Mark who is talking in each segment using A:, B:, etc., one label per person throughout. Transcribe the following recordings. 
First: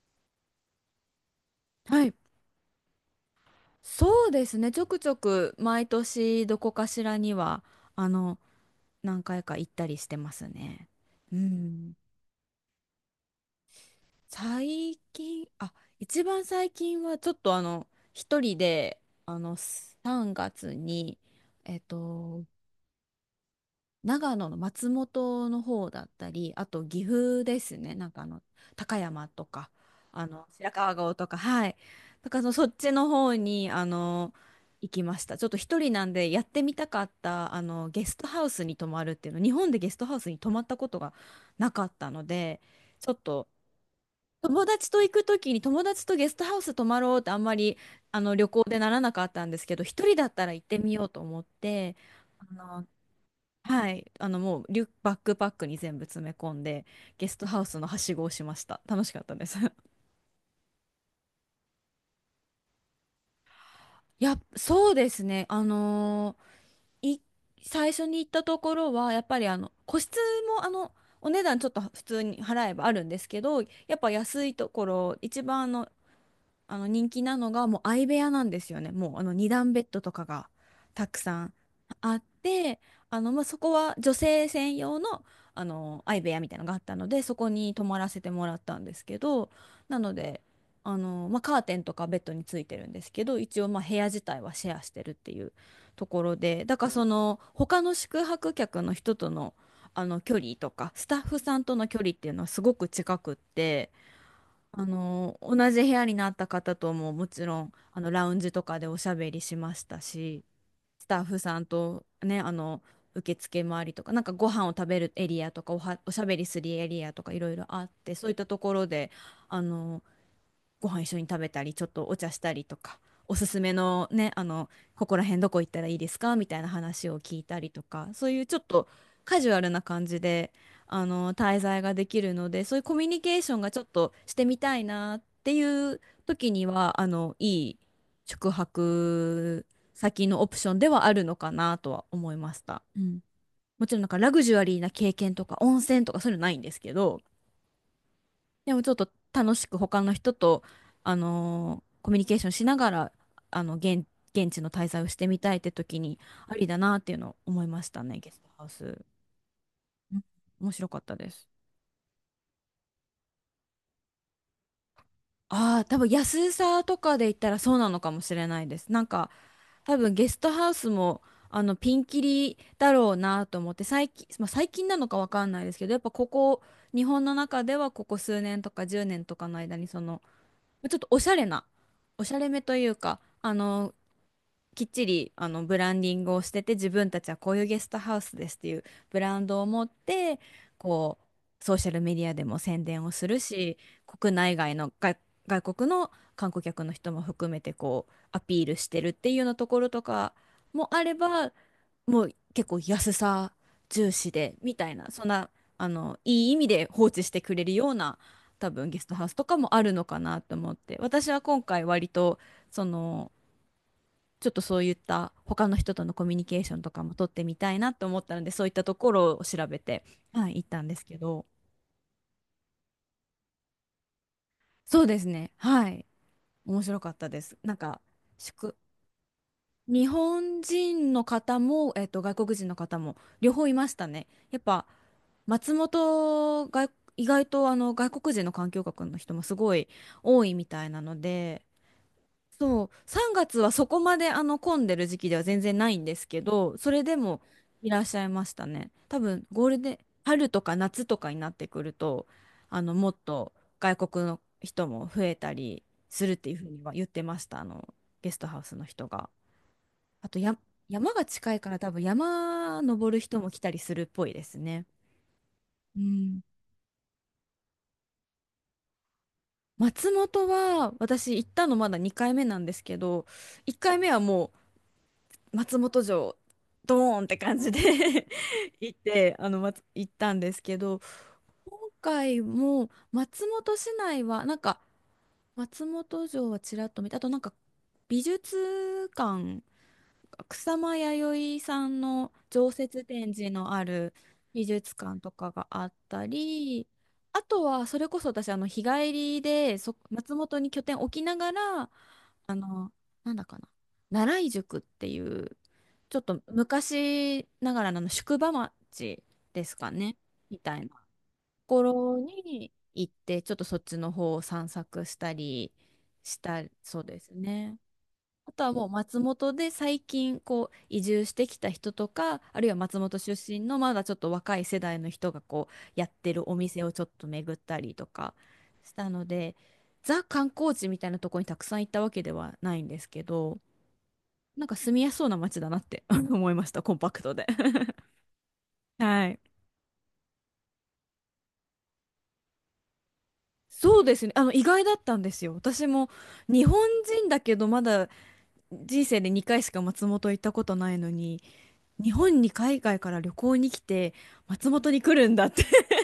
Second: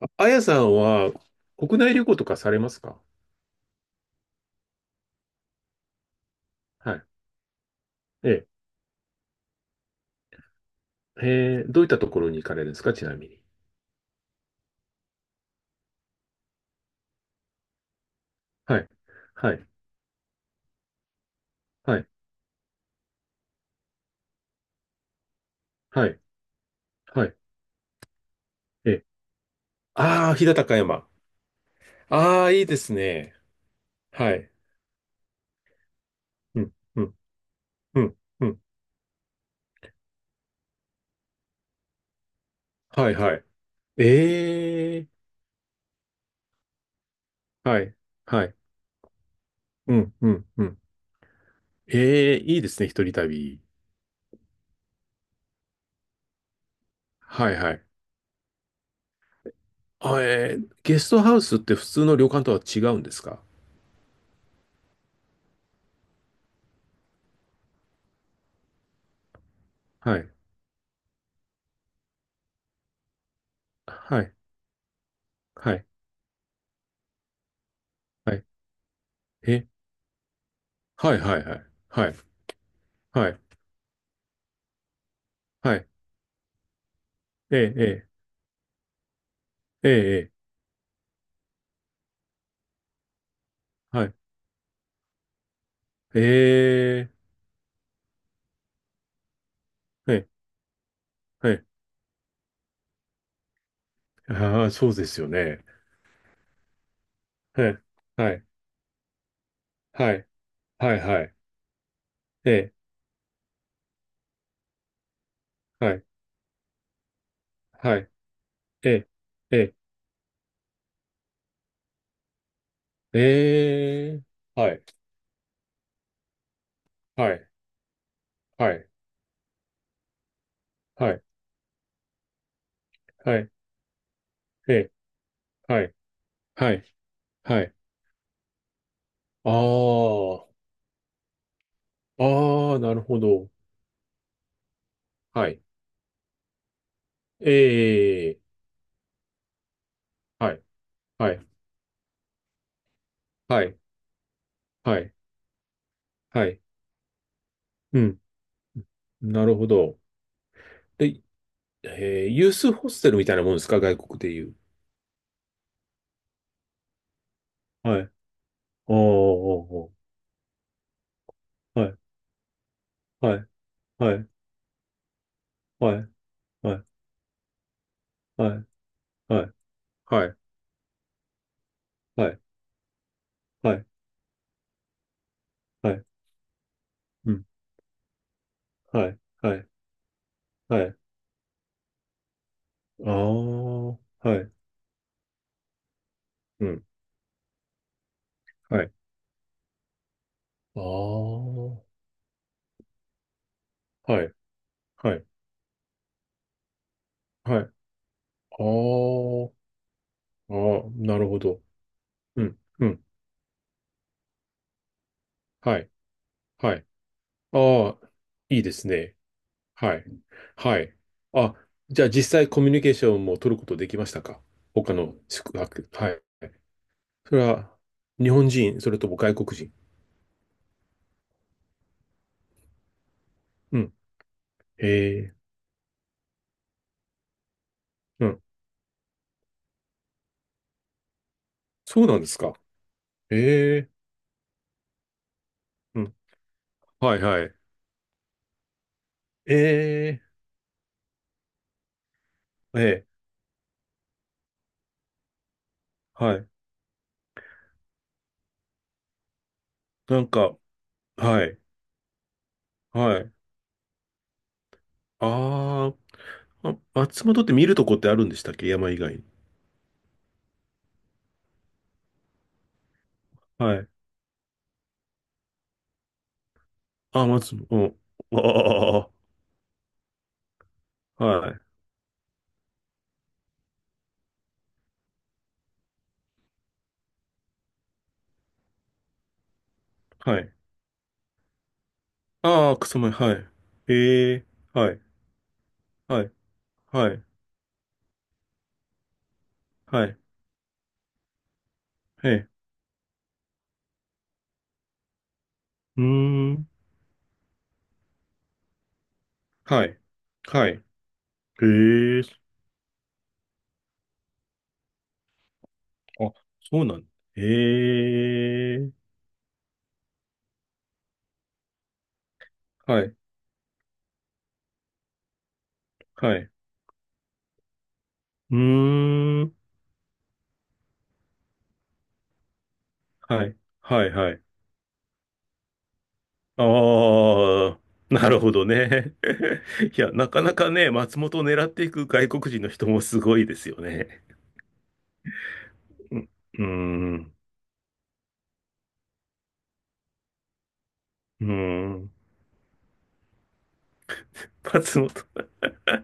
A: ああやさんは国内
B: は
A: 旅
B: い。
A: 行とかされますか？
B: そうですね。ちょくちょく毎年どこか
A: は
B: し
A: い。
B: らには、あ
A: え
B: の、
A: え。
B: 何回か行ったりしてますね。う
A: えーどういっ
B: ん。
A: たところに行かれるんですか、ちなみに。
B: 最近、一番最近はちょっと一人
A: はい。
B: で、
A: はい。
B: 3月に、えっ
A: はい。
B: と、長野の松本の方だ
A: は
B: っ
A: い。
B: たり、あと岐
A: はい。
B: 阜ですね、
A: え
B: 高
A: え。
B: 山とか、
A: ああ、飛騨
B: 白
A: 高
B: 川
A: 山。
B: 郷とか、はい、だから
A: あ
B: そ
A: あ、
B: の
A: い
B: そ
A: い
B: っ
A: で
B: ち
A: す
B: の方
A: ね。
B: に
A: はい。
B: 行きました。ちょっと一人なんでやっ
A: う
B: て
A: ん。
B: みたか
A: う
B: っ
A: ん。
B: た
A: う
B: ゲス
A: ん。
B: トハ
A: う
B: ウ
A: ん。
B: スに泊まるっていうの、日本でゲストハウスに泊まったことがなかったので、ち
A: は
B: ょ
A: い。
B: っ
A: はい。
B: と友達
A: え
B: と
A: え。
B: 行く時に友達とゲストハウス泊まろうってあんまり
A: はい。は
B: 旅
A: い。
B: 行でならなかったんですけど、
A: う
B: 一人
A: ん。
B: だ
A: う
B: った
A: ん。
B: ら行
A: う
B: って
A: ん。
B: みようと思って。
A: ええ、
B: あ
A: いいです
B: の
A: ね。一人旅。
B: もうリュック、バックパックに全部詰め込んで、ゲスト
A: はい。
B: ハウ
A: は
B: ス
A: い。
B: のはしごをしました。楽しかったです。
A: あ、えーゲストハウスって普通の旅館とは違うんですか？
B: やっ、そうですね。あのーい、最初に行ったところは、やっぱり個
A: は
B: 室
A: い。
B: もお値段ちょっと普通に払えばあるんですけど、やっぱ
A: はい。
B: 安いところ、一番
A: はい。
B: 人気なのがもう相部屋
A: は
B: な
A: い。
B: んですよね。もうあの二
A: え、
B: 段ベッドとかがた
A: は
B: く
A: い。は
B: さ
A: い。
B: ん
A: はい。は
B: あ
A: い。
B: って、
A: はい、
B: まあそこは女性専用の、
A: はい、
B: 相部屋みたいなのがあったので、そこ
A: え
B: に泊ま
A: え、
B: らせてもらったんですけど、
A: ええ、
B: な
A: え
B: の
A: え、え
B: で、
A: え、
B: まあ、カーテンとかベッドについてるんですけど、一応まあ部
A: は
B: 屋
A: い、
B: 自体はシェアしてるっていうと
A: え
B: ころで、だからそ
A: え、
B: の他の宿泊客の人との、
A: ええ、
B: 距離とか、スタッフ
A: は
B: さん
A: い、
B: との距離っていうのはすごく近くって。
A: ああ、そうですよ
B: 同
A: ね。
B: じ部屋になった方とももちろ
A: え
B: ん、
A: え、
B: ラ
A: は
B: ウン
A: い、
B: ジとかでおしゃべりしました
A: はい、
B: し、
A: はい、
B: ス
A: は
B: タッ
A: い、
B: フさんとね、
A: ええ、
B: 受付回りとか、なんかご飯を食べるエリアとか、
A: はい、
B: おしゃべりするエリアとかいろいろあっ
A: はい、
B: て、そういったところ
A: え
B: で、
A: え、
B: あ
A: え
B: の、ご飯一緒に食べたりちょっとお茶したりとか、
A: え、
B: おすすめの
A: ええ、
B: ね
A: はい、
B: ここら辺どこ行ったらいいですかみたいな話を
A: は
B: 聞い
A: い、
B: たりとか、そういうちょっ
A: は
B: と
A: い、
B: カジュアルな感じで
A: はい、
B: 滞在ができるので、そういうコミュニケ
A: は
B: ー
A: い、
B: ションがちょっとしてみ
A: え
B: たい
A: え、
B: なって
A: は
B: い
A: い、
B: う時に
A: はい、
B: は
A: は
B: い
A: い、
B: い宿
A: あ
B: 泊先のオプ
A: あ、
B: ションではあるのかなとは思いまし
A: ああ、
B: た。
A: な
B: う
A: るほ
B: ん。
A: ど。
B: もちろんなんかラグジュアリーな経験と
A: は
B: か
A: い、
B: 温泉とかそういうのないんですけど、
A: ええ、
B: でもちょっと楽しく他の人
A: は
B: と、
A: い、はい、
B: コミュニケーションしながら、あ
A: は
B: の、
A: い、
B: 現、現地の滞
A: は
B: 在を
A: い、
B: してみたいって時に、
A: は
B: あ
A: い、
B: りだなっていうのを思いまし
A: う
B: たね、
A: ん、
B: ゲストハウス。
A: なるほど。
B: うん、面白かった
A: で、
B: です。
A: えーユースホステルみたいなもんですか、外国でいう。
B: ああ、多分安さとかで言ったらそうな
A: は
B: のか
A: い、
B: もしれないです。
A: おー
B: なんか、
A: お
B: 多分ゲストハウスも、
A: ーおー。は
B: ピ
A: い、
B: ンキリだろう
A: は
B: な
A: い、
B: と思って、最近、
A: は
B: まあ、最近なのかわかんないです
A: い、
B: けど、やっぱここ、
A: はい、
B: 日本の中ではここ数
A: は
B: 年
A: い、
B: とか10年と
A: は
B: か
A: い、
B: の間に、その、
A: はい、
B: ちょっとおしゃれな、お
A: は
B: し
A: い、
B: ゃれめというか、
A: はい、
B: きっちりブ
A: は
B: ラン
A: い、
B: ディングをしてて、自分たち
A: う
B: は
A: ん、
B: こういうゲストハウスですっていう
A: はい、
B: ブラン
A: は
B: ドを
A: い、
B: 持って、
A: はい、
B: こう、ソーシャルメディアでも宣伝を
A: あ
B: するし、
A: あ、
B: 国
A: はい、
B: 内外の外、外国の観光
A: う
B: 客
A: ん、
B: の人も含めてこう、アピール
A: は
B: し
A: い、
B: てるっていうようなところとか
A: ああ、
B: もあれば、
A: は
B: もう結構安さ重視
A: い、
B: でみたいな、
A: は
B: そ
A: い、
B: んないい意味で放置してく
A: はい、
B: れ
A: ああ、
B: るような、多分ゲストハウスとかもあるのかなと思っ
A: ああ、
B: て、
A: なる
B: 私
A: ほ
B: は
A: ど。
B: 今回割と
A: うん、
B: そ
A: うん、
B: の、ちょっとそういった他の
A: はい、
B: 人とのコミュニケーシ
A: は
B: ョン
A: い、
B: とかも取ってみたいな
A: あ
B: と
A: あ、
B: 思ったので、
A: いい
B: そうい
A: で
B: った
A: す
B: とこ
A: ね。
B: ろを調べ
A: は
B: て、
A: い、
B: はい、行っ
A: は
B: たんで
A: い。
B: すけど、
A: あ、じゃあ実際コミュニケーションも取ることできましたか？他
B: そう
A: の
B: ですね、
A: 宿
B: は
A: 泊。
B: い、
A: はい。
B: 面白かった
A: そ
B: で
A: れ
B: す。
A: は
B: なんか
A: 日本
B: 宿
A: 人、それとも外国人？
B: 日本人の方も、外国人の方も両方い
A: う
B: ま
A: ん、
B: したね。やっぱ
A: ええ、
B: 松本が意外と外
A: う
B: 国
A: ん。
B: 人の環境学の人もすごい多いみたいなので、
A: そうなんですか。
B: そう、3月はそ
A: ええ、
B: こまで混んでる時期では全然ない
A: う
B: んで
A: ん。
B: すけど、それ
A: は
B: で
A: い
B: も
A: はい。
B: いらっしゃいましたね。多分
A: え
B: ゴールデン、
A: え、
B: 春とか夏とかになってくると、
A: ええ、
B: もっと外国の人も増えたりする
A: は
B: っ
A: い。
B: ていうふうには言ってました、ゲストハウスの人が。
A: な
B: あ
A: ん
B: とや、
A: か、
B: 山が
A: は
B: 近
A: い、
B: いから多分山登る
A: はい。
B: 人も来たりするっぽいですね。
A: あー、
B: うん。
A: あ、松本って見るとこってあるんでしたっけ、山以外に。
B: 松本は私行ったのまだ2回目なんですけど、
A: は
B: 1
A: い。
B: 回目はもう松本城ドーン
A: あ
B: っ
A: ー、
B: て
A: 松
B: 感
A: 本、
B: じで
A: うん。
B: 行っ
A: あ
B: てあの、まつ、行ったんですけど、
A: あ、ああ、はい、
B: 今回も松本市内はなんか松本城はちらっと見て、あとなんか美術館、
A: はい。
B: 草間彌生さんの常
A: ああ、草
B: 設
A: 前、は
B: 展
A: い。
B: 示のある
A: ええ、
B: 美
A: は
B: 術
A: い、
B: 館とかがあっ
A: は
B: た
A: い、
B: り、
A: はい、
B: あとはそれこそ私日帰りで
A: はい、
B: 松本に拠点置きながら
A: ええ、
B: あの、なんだかな。奈良井宿っていう、
A: うー
B: ちょっと
A: ん、
B: 昔ながらの宿場町です
A: は
B: か
A: い、
B: ね、み
A: は
B: たい
A: い。
B: なと
A: え
B: ころ
A: え、
B: に行って、ちょっとそっちの方を散策したり
A: あ、
B: した
A: そうな
B: そう
A: ん、
B: です
A: え
B: ね。あとはもう
A: え、
B: 松本で最近こう移住してきた人とか、あるいは松
A: はい、
B: 本出身のまだちょっと若い世代の人がこうやって
A: は
B: る
A: い。
B: お店をちょっと巡ったりとか
A: う
B: したの
A: ー
B: で、
A: ん。
B: ザ観光地みたいなとこにたくさん行ったわけではないんですけ
A: はい。
B: ど、
A: はい、はい。
B: なんか住みやすそうな街だなって 思いました、コンパクトで。
A: ああ、なるほど ね。
B: はい。
A: いや、なかなかね、松本を狙っていく外国人の人もすごいですよ
B: そうで
A: ね。
B: すね。意外だったんですよ。私も
A: うん、うー
B: 日本人
A: ん、
B: だけど、まだ人生で2回しか松本行ったことないのに、
A: うー
B: 日
A: ん、
B: 本に海外から旅行に来て松本
A: 松
B: に
A: 本。
B: 来 るんだって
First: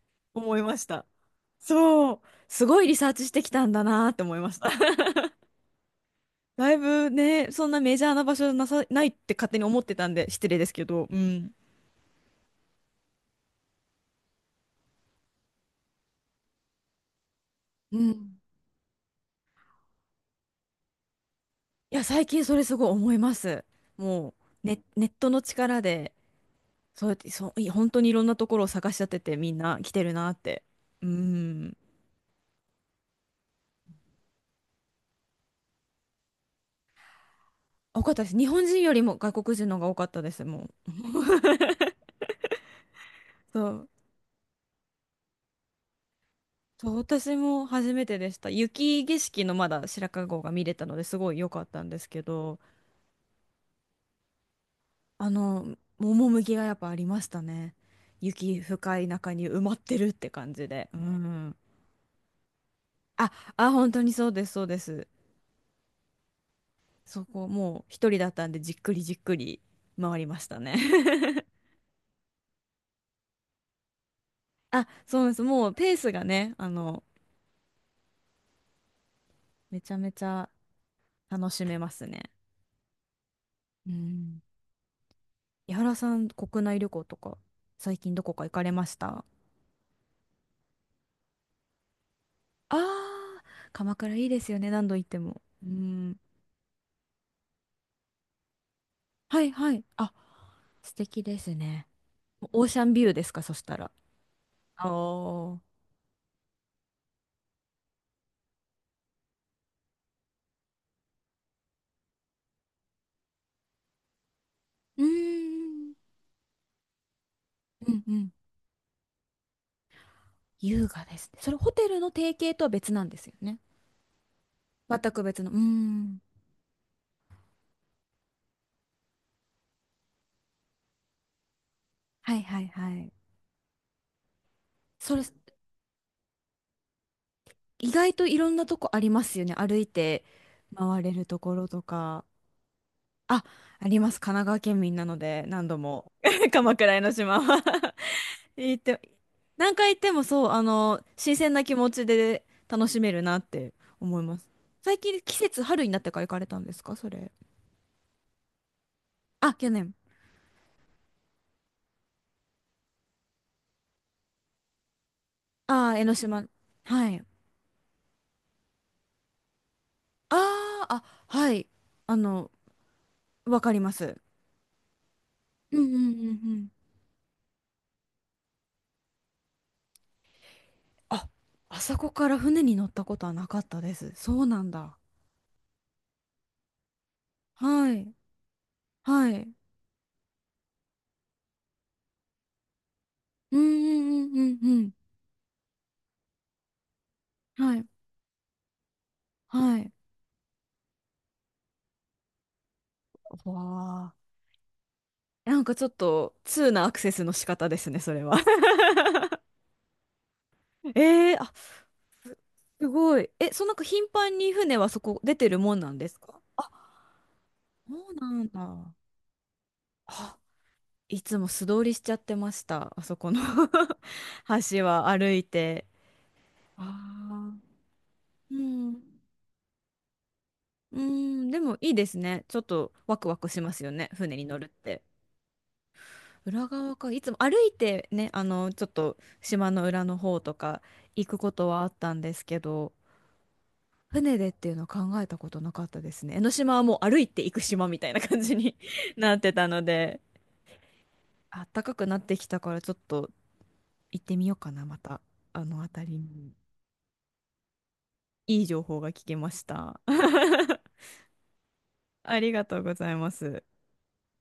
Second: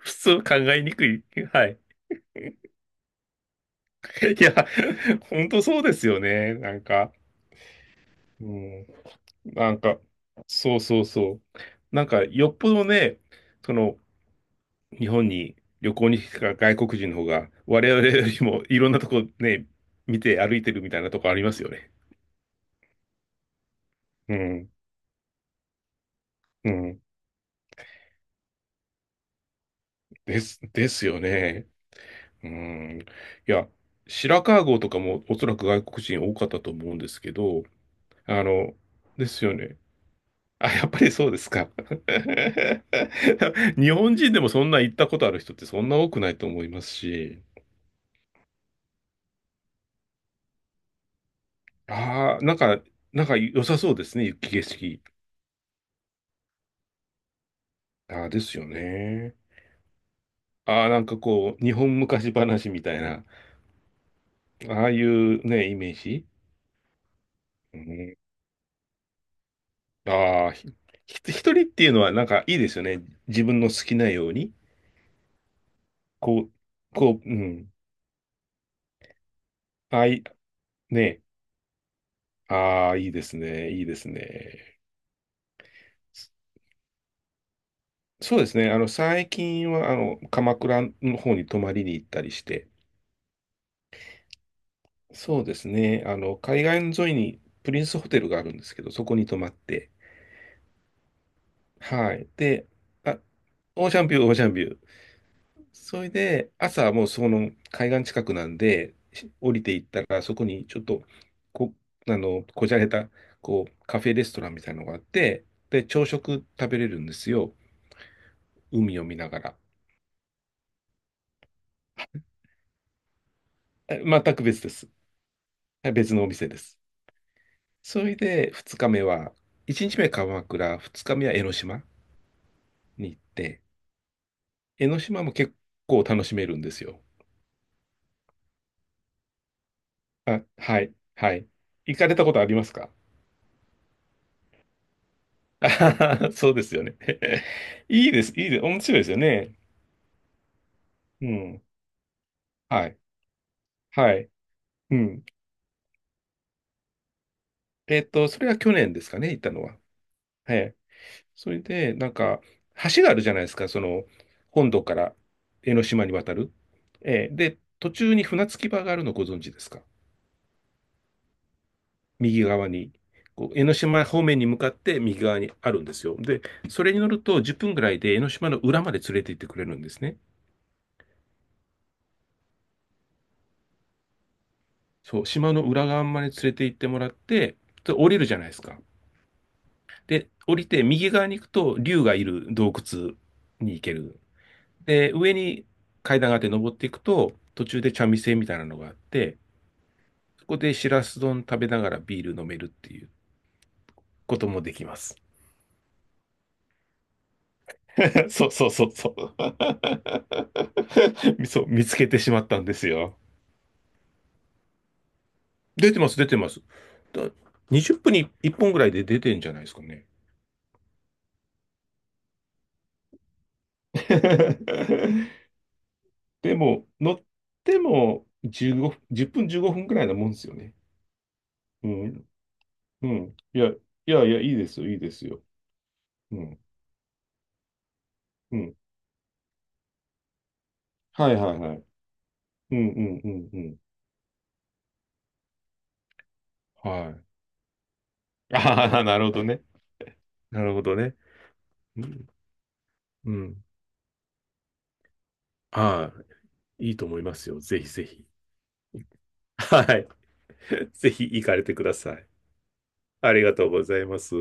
A: 普通考
B: 思いま
A: え
B: し
A: に
B: た。
A: くい。はい。
B: そう、すごいリサーチしてきたんだなって思い
A: い
B: まし
A: や、
B: た。
A: 本当そうですよね。
B: だ
A: な
B: い
A: ん
B: ぶ
A: か、
B: ね、そんなメジャーな場
A: う
B: 所な
A: ん、
B: ないって勝手に
A: な
B: 思
A: ん
B: って
A: か、
B: たんで失礼です
A: そう
B: け
A: そう
B: ど、う
A: そう。
B: ん。
A: なんか、よっぽどね、その、日本に旅行に来た外国人の方が、我
B: う
A: 々よ
B: ん。
A: りもいろんなとこね、見て歩いてるみたいなとこありますよね。
B: いや、最近それすごい思います。も
A: うん、
B: ね、ネットの力で、
A: うん。
B: そうやって、本当にいろんなところを探し当ててみんな来てるなっ
A: です、
B: て。
A: で
B: う
A: すよね。
B: ん。
A: うん。いや、白川郷とかもおそらく外国人多かったと思うんですけど、
B: 多かったです。
A: あ
B: 日本
A: の、
B: 人よりも
A: で
B: 外
A: すよ
B: 国人の
A: ね。
B: 方が多かったです、も
A: あ、やっぱりそうですか。
B: う。そう
A: 日本人でもそんな行ったことある人ってそんな多くないと思います
B: そう、私
A: し、
B: も初めてでした。雪景色のまだ白川郷が見れたのですごい良かったんですけ
A: ああ、なん
B: ど、
A: か、なんか良さそうですね、雪景色。
B: 趣がやっぱありましたね。
A: ああ、です
B: 雪
A: よ
B: 深い中
A: ね。
B: に埋まってるって感じ
A: ああ、
B: で。う
A: なんか
B: ん。
A: こう、日本昔話みたいな、
B: 本当にそうです、そうで
A: ああい
B: す。
A: うね、イメージ。
B: そこ
A: う
B: もう一
A: ん、
B: 人だったんでじっくりじっくり回りまし
A: ああ、
B: た
A: ひ、
B: ね。
A: ひ 一人っていうのはなんかいいですよね。自分の好きなように。
B: あ、そうです。もうペースが
A: こう、
B: ね、
A: こう、うん。
B: めちゃ
A: ああ
B: めち
A: い、
B: ゃ
A: ね。
B: 楽しめますね。
A: ああ、いいですね。いい
B: う
A: です
B: ん。
A: ね。
B: 井原さん、国内旅行とか最近どこ
A: そう
B: か
A: で
B: 行
A: す
B: か
A: ね。
B: れ
A: あ
B: ま
A: の、
B: した？
A: 最近は、あの、鎌倉の方に泊まりに行ったりして、
B: ああ、鎌倉いいですよね、何度行って
A: そ
B: も。
A: うで
B: う
A: すね。
B: ん。
A: あの、海岸沿いにプリンスホテルがあるんですけど、そこに泊
B: は
A: ま
B: い
A: っ
B: はい。
A: て、
B: あ、素敵ですね。
A: はい。
B: オー
A: で、
B: シャンビュー
A: あ、
B: ですか、そした
A: オ
B: ら。
A: ーシャンビュー、オーシャンビュー。
B: おー。
A: それで、朝はもうその海岸近くなんで、し降りていったら、そこにちょっと、こ、あの、こじゃれた、こう、カフェレストランみたいなのがあっ
B: うー
A: て、で、
B: ん。
A: 朝食食べれるんですよ。
B: うんうん。
A: 海を見ながら。
B: 優雅ですね。それホテルの提携とは別なんですよね。
A: え、全く別です。
B: 全く別の。うー
A: はい、別
B: ん。
A: のお店です。それで、2日目は、1日目鎌倉、2日目は江ノ島
B: はいはいは
A: に
B: い。
A: 行って、江ノ
B: それ、
A: 島も結構楽しめるんですよ。
B: 意外といろんなとこありますよね。歩いて
A: あ、はい、
B: 回れる
A: は
B: と
A: い。
B: ころと
A: 行かれ
B: か。
A: たことありますか？
B: あ、あります。神奈川県民なので、何
A: あ
B: 度
A: は
B: も
A: は、そ うです
B: 鎌
A: よね。
B: 倉江の島は
A: いいです、いい です、
B: 行
A: 面
B: っ
A: 白
B: て、
A: いですよね。
B: 何回行ってもそう、
A: う
B: 新鮮
A: ん。
B: な気持ちで
A: は
B: 楽
A: い。
B: しめるなって
A: は
B: 思い
A: い。
B: ます。
A: う
B: 最近
A: ん。
B: 季節春になってから行かれたんですか、それ。
A: えっと、それは去年ですかね、行った
B: あ、
A: の
B: 去
A: は。
B: 年。
A: はい。それで、なんか、橋があるじゃないですか、その、本土から江ノ
B: ああ、江
A: 島に
B: ノ
A: 渡
B: 島。
A: る。
B: はい。
A: えーで、途中に船着き場があるのご存知ですか？
B: はい。あ
A: 右
B: の、
A: 側に。こう
B: わ
A: 江
B: か
A: ノ
B: りま
A: 島
B: す。
A: 方面に向かって右側にあ
B: う
A: る
B: ん
A: んで
B: う
A: す
B: ん
A: よ。
B: うん
A: で、
B: うん。
A: それに乗ると10分ぐらいで江ノ島の裏まで連れて行ってくれるんですね。
B: あ、あそこから船に乗ったことはなかったです。そうなんだ。
A: そう、島の裏側まで連れて行ってもらって、
B: は
A: で降
B: い。
A: りるじゃないですか。
B: はい。
A: で、降りて右側に行くと、竜がいる洞窟
B: うん
A: に行ける。
B: うんうんうんうん。
A: で、上に階段があって登っていくと、途
B: は
A: 中
B: い。
A: で茶店みたいなのがあって、
B: はい。
A: そこでしらす丼食べながらビール飲めるっていう
B: わあ。
A: こともできます。
B: なんかちょっと、通なアクセスの仕方ですね、それ は。
A: そうそう そうそう。
B: えー、あ、
A: そう、見
B: す、
A: つけてしまったんで
B: す
A: すよ。
B: ごい。え、そう、なんか頻繁に船はそこ出てるもんな
A: 出
B: ん
A: て
B: で
A: ます、
B: す
A: 出て
B: か？
A: ます。
B: あ、
A: だ
B: そ
A: 20分
B: う
A: に
B: なん
A: 1本ぐらい
B: だ。
A: で出てんじゃないですかね。
B: あ、いつも素通りしちゃってました。あそこの 橋は歩 いて。
A: でも、乗っ
B: ああ。
A: ても
B: う
A: 15分、
B: ん。
A: 0分15分くらいなもんですよね。
B: うん、でも
A: う
B: いいです
A: ん。
B: ね。ちょっと
A: う
B: ワクワ
A: ん。
B: ク
A: い
B: し
A: や、
B: ま
A: い
B: すよね。
A: やい
B: 船
A: や、
B: に
A: いい
B: 乗る
A: で
B: っ
A: すよ、いい
B: て。
A: ですよ。うん。
B: 裏側か。いつも歩いてね、
A: うん。
B: ちょっと島の裏の方とか行
A: はい
B: くこ
A: はい
B: と
A: は
B: は
A: い。
B: あったんですけ
A: うんう
B: ど、
A: んうんうん。
B: 船でっていうのは考えたことなかったですね。江ノ島はもう歩
A: は
B: いて行く島みたいな感
A: い。
B: じ に
A: ああ、なるほ
B: なっ
A: ど
B: て
A: ね。
B: たので、
A: なるほどね。
B: あったか
A: う
B: くなっ
A: ん。
B: てきたからちょっと
A: うん。
B: 行ってみようかな、また。あの辺
A: は
B: りに。
A: い。いいと思いますよ。ぜひぜひ。
B: いい情報が聞けまし
A: は
B: た。
A: い。ぜひ行かれてください。
B: ありがとうございま
A: ありが
B: す。
A: とうございます。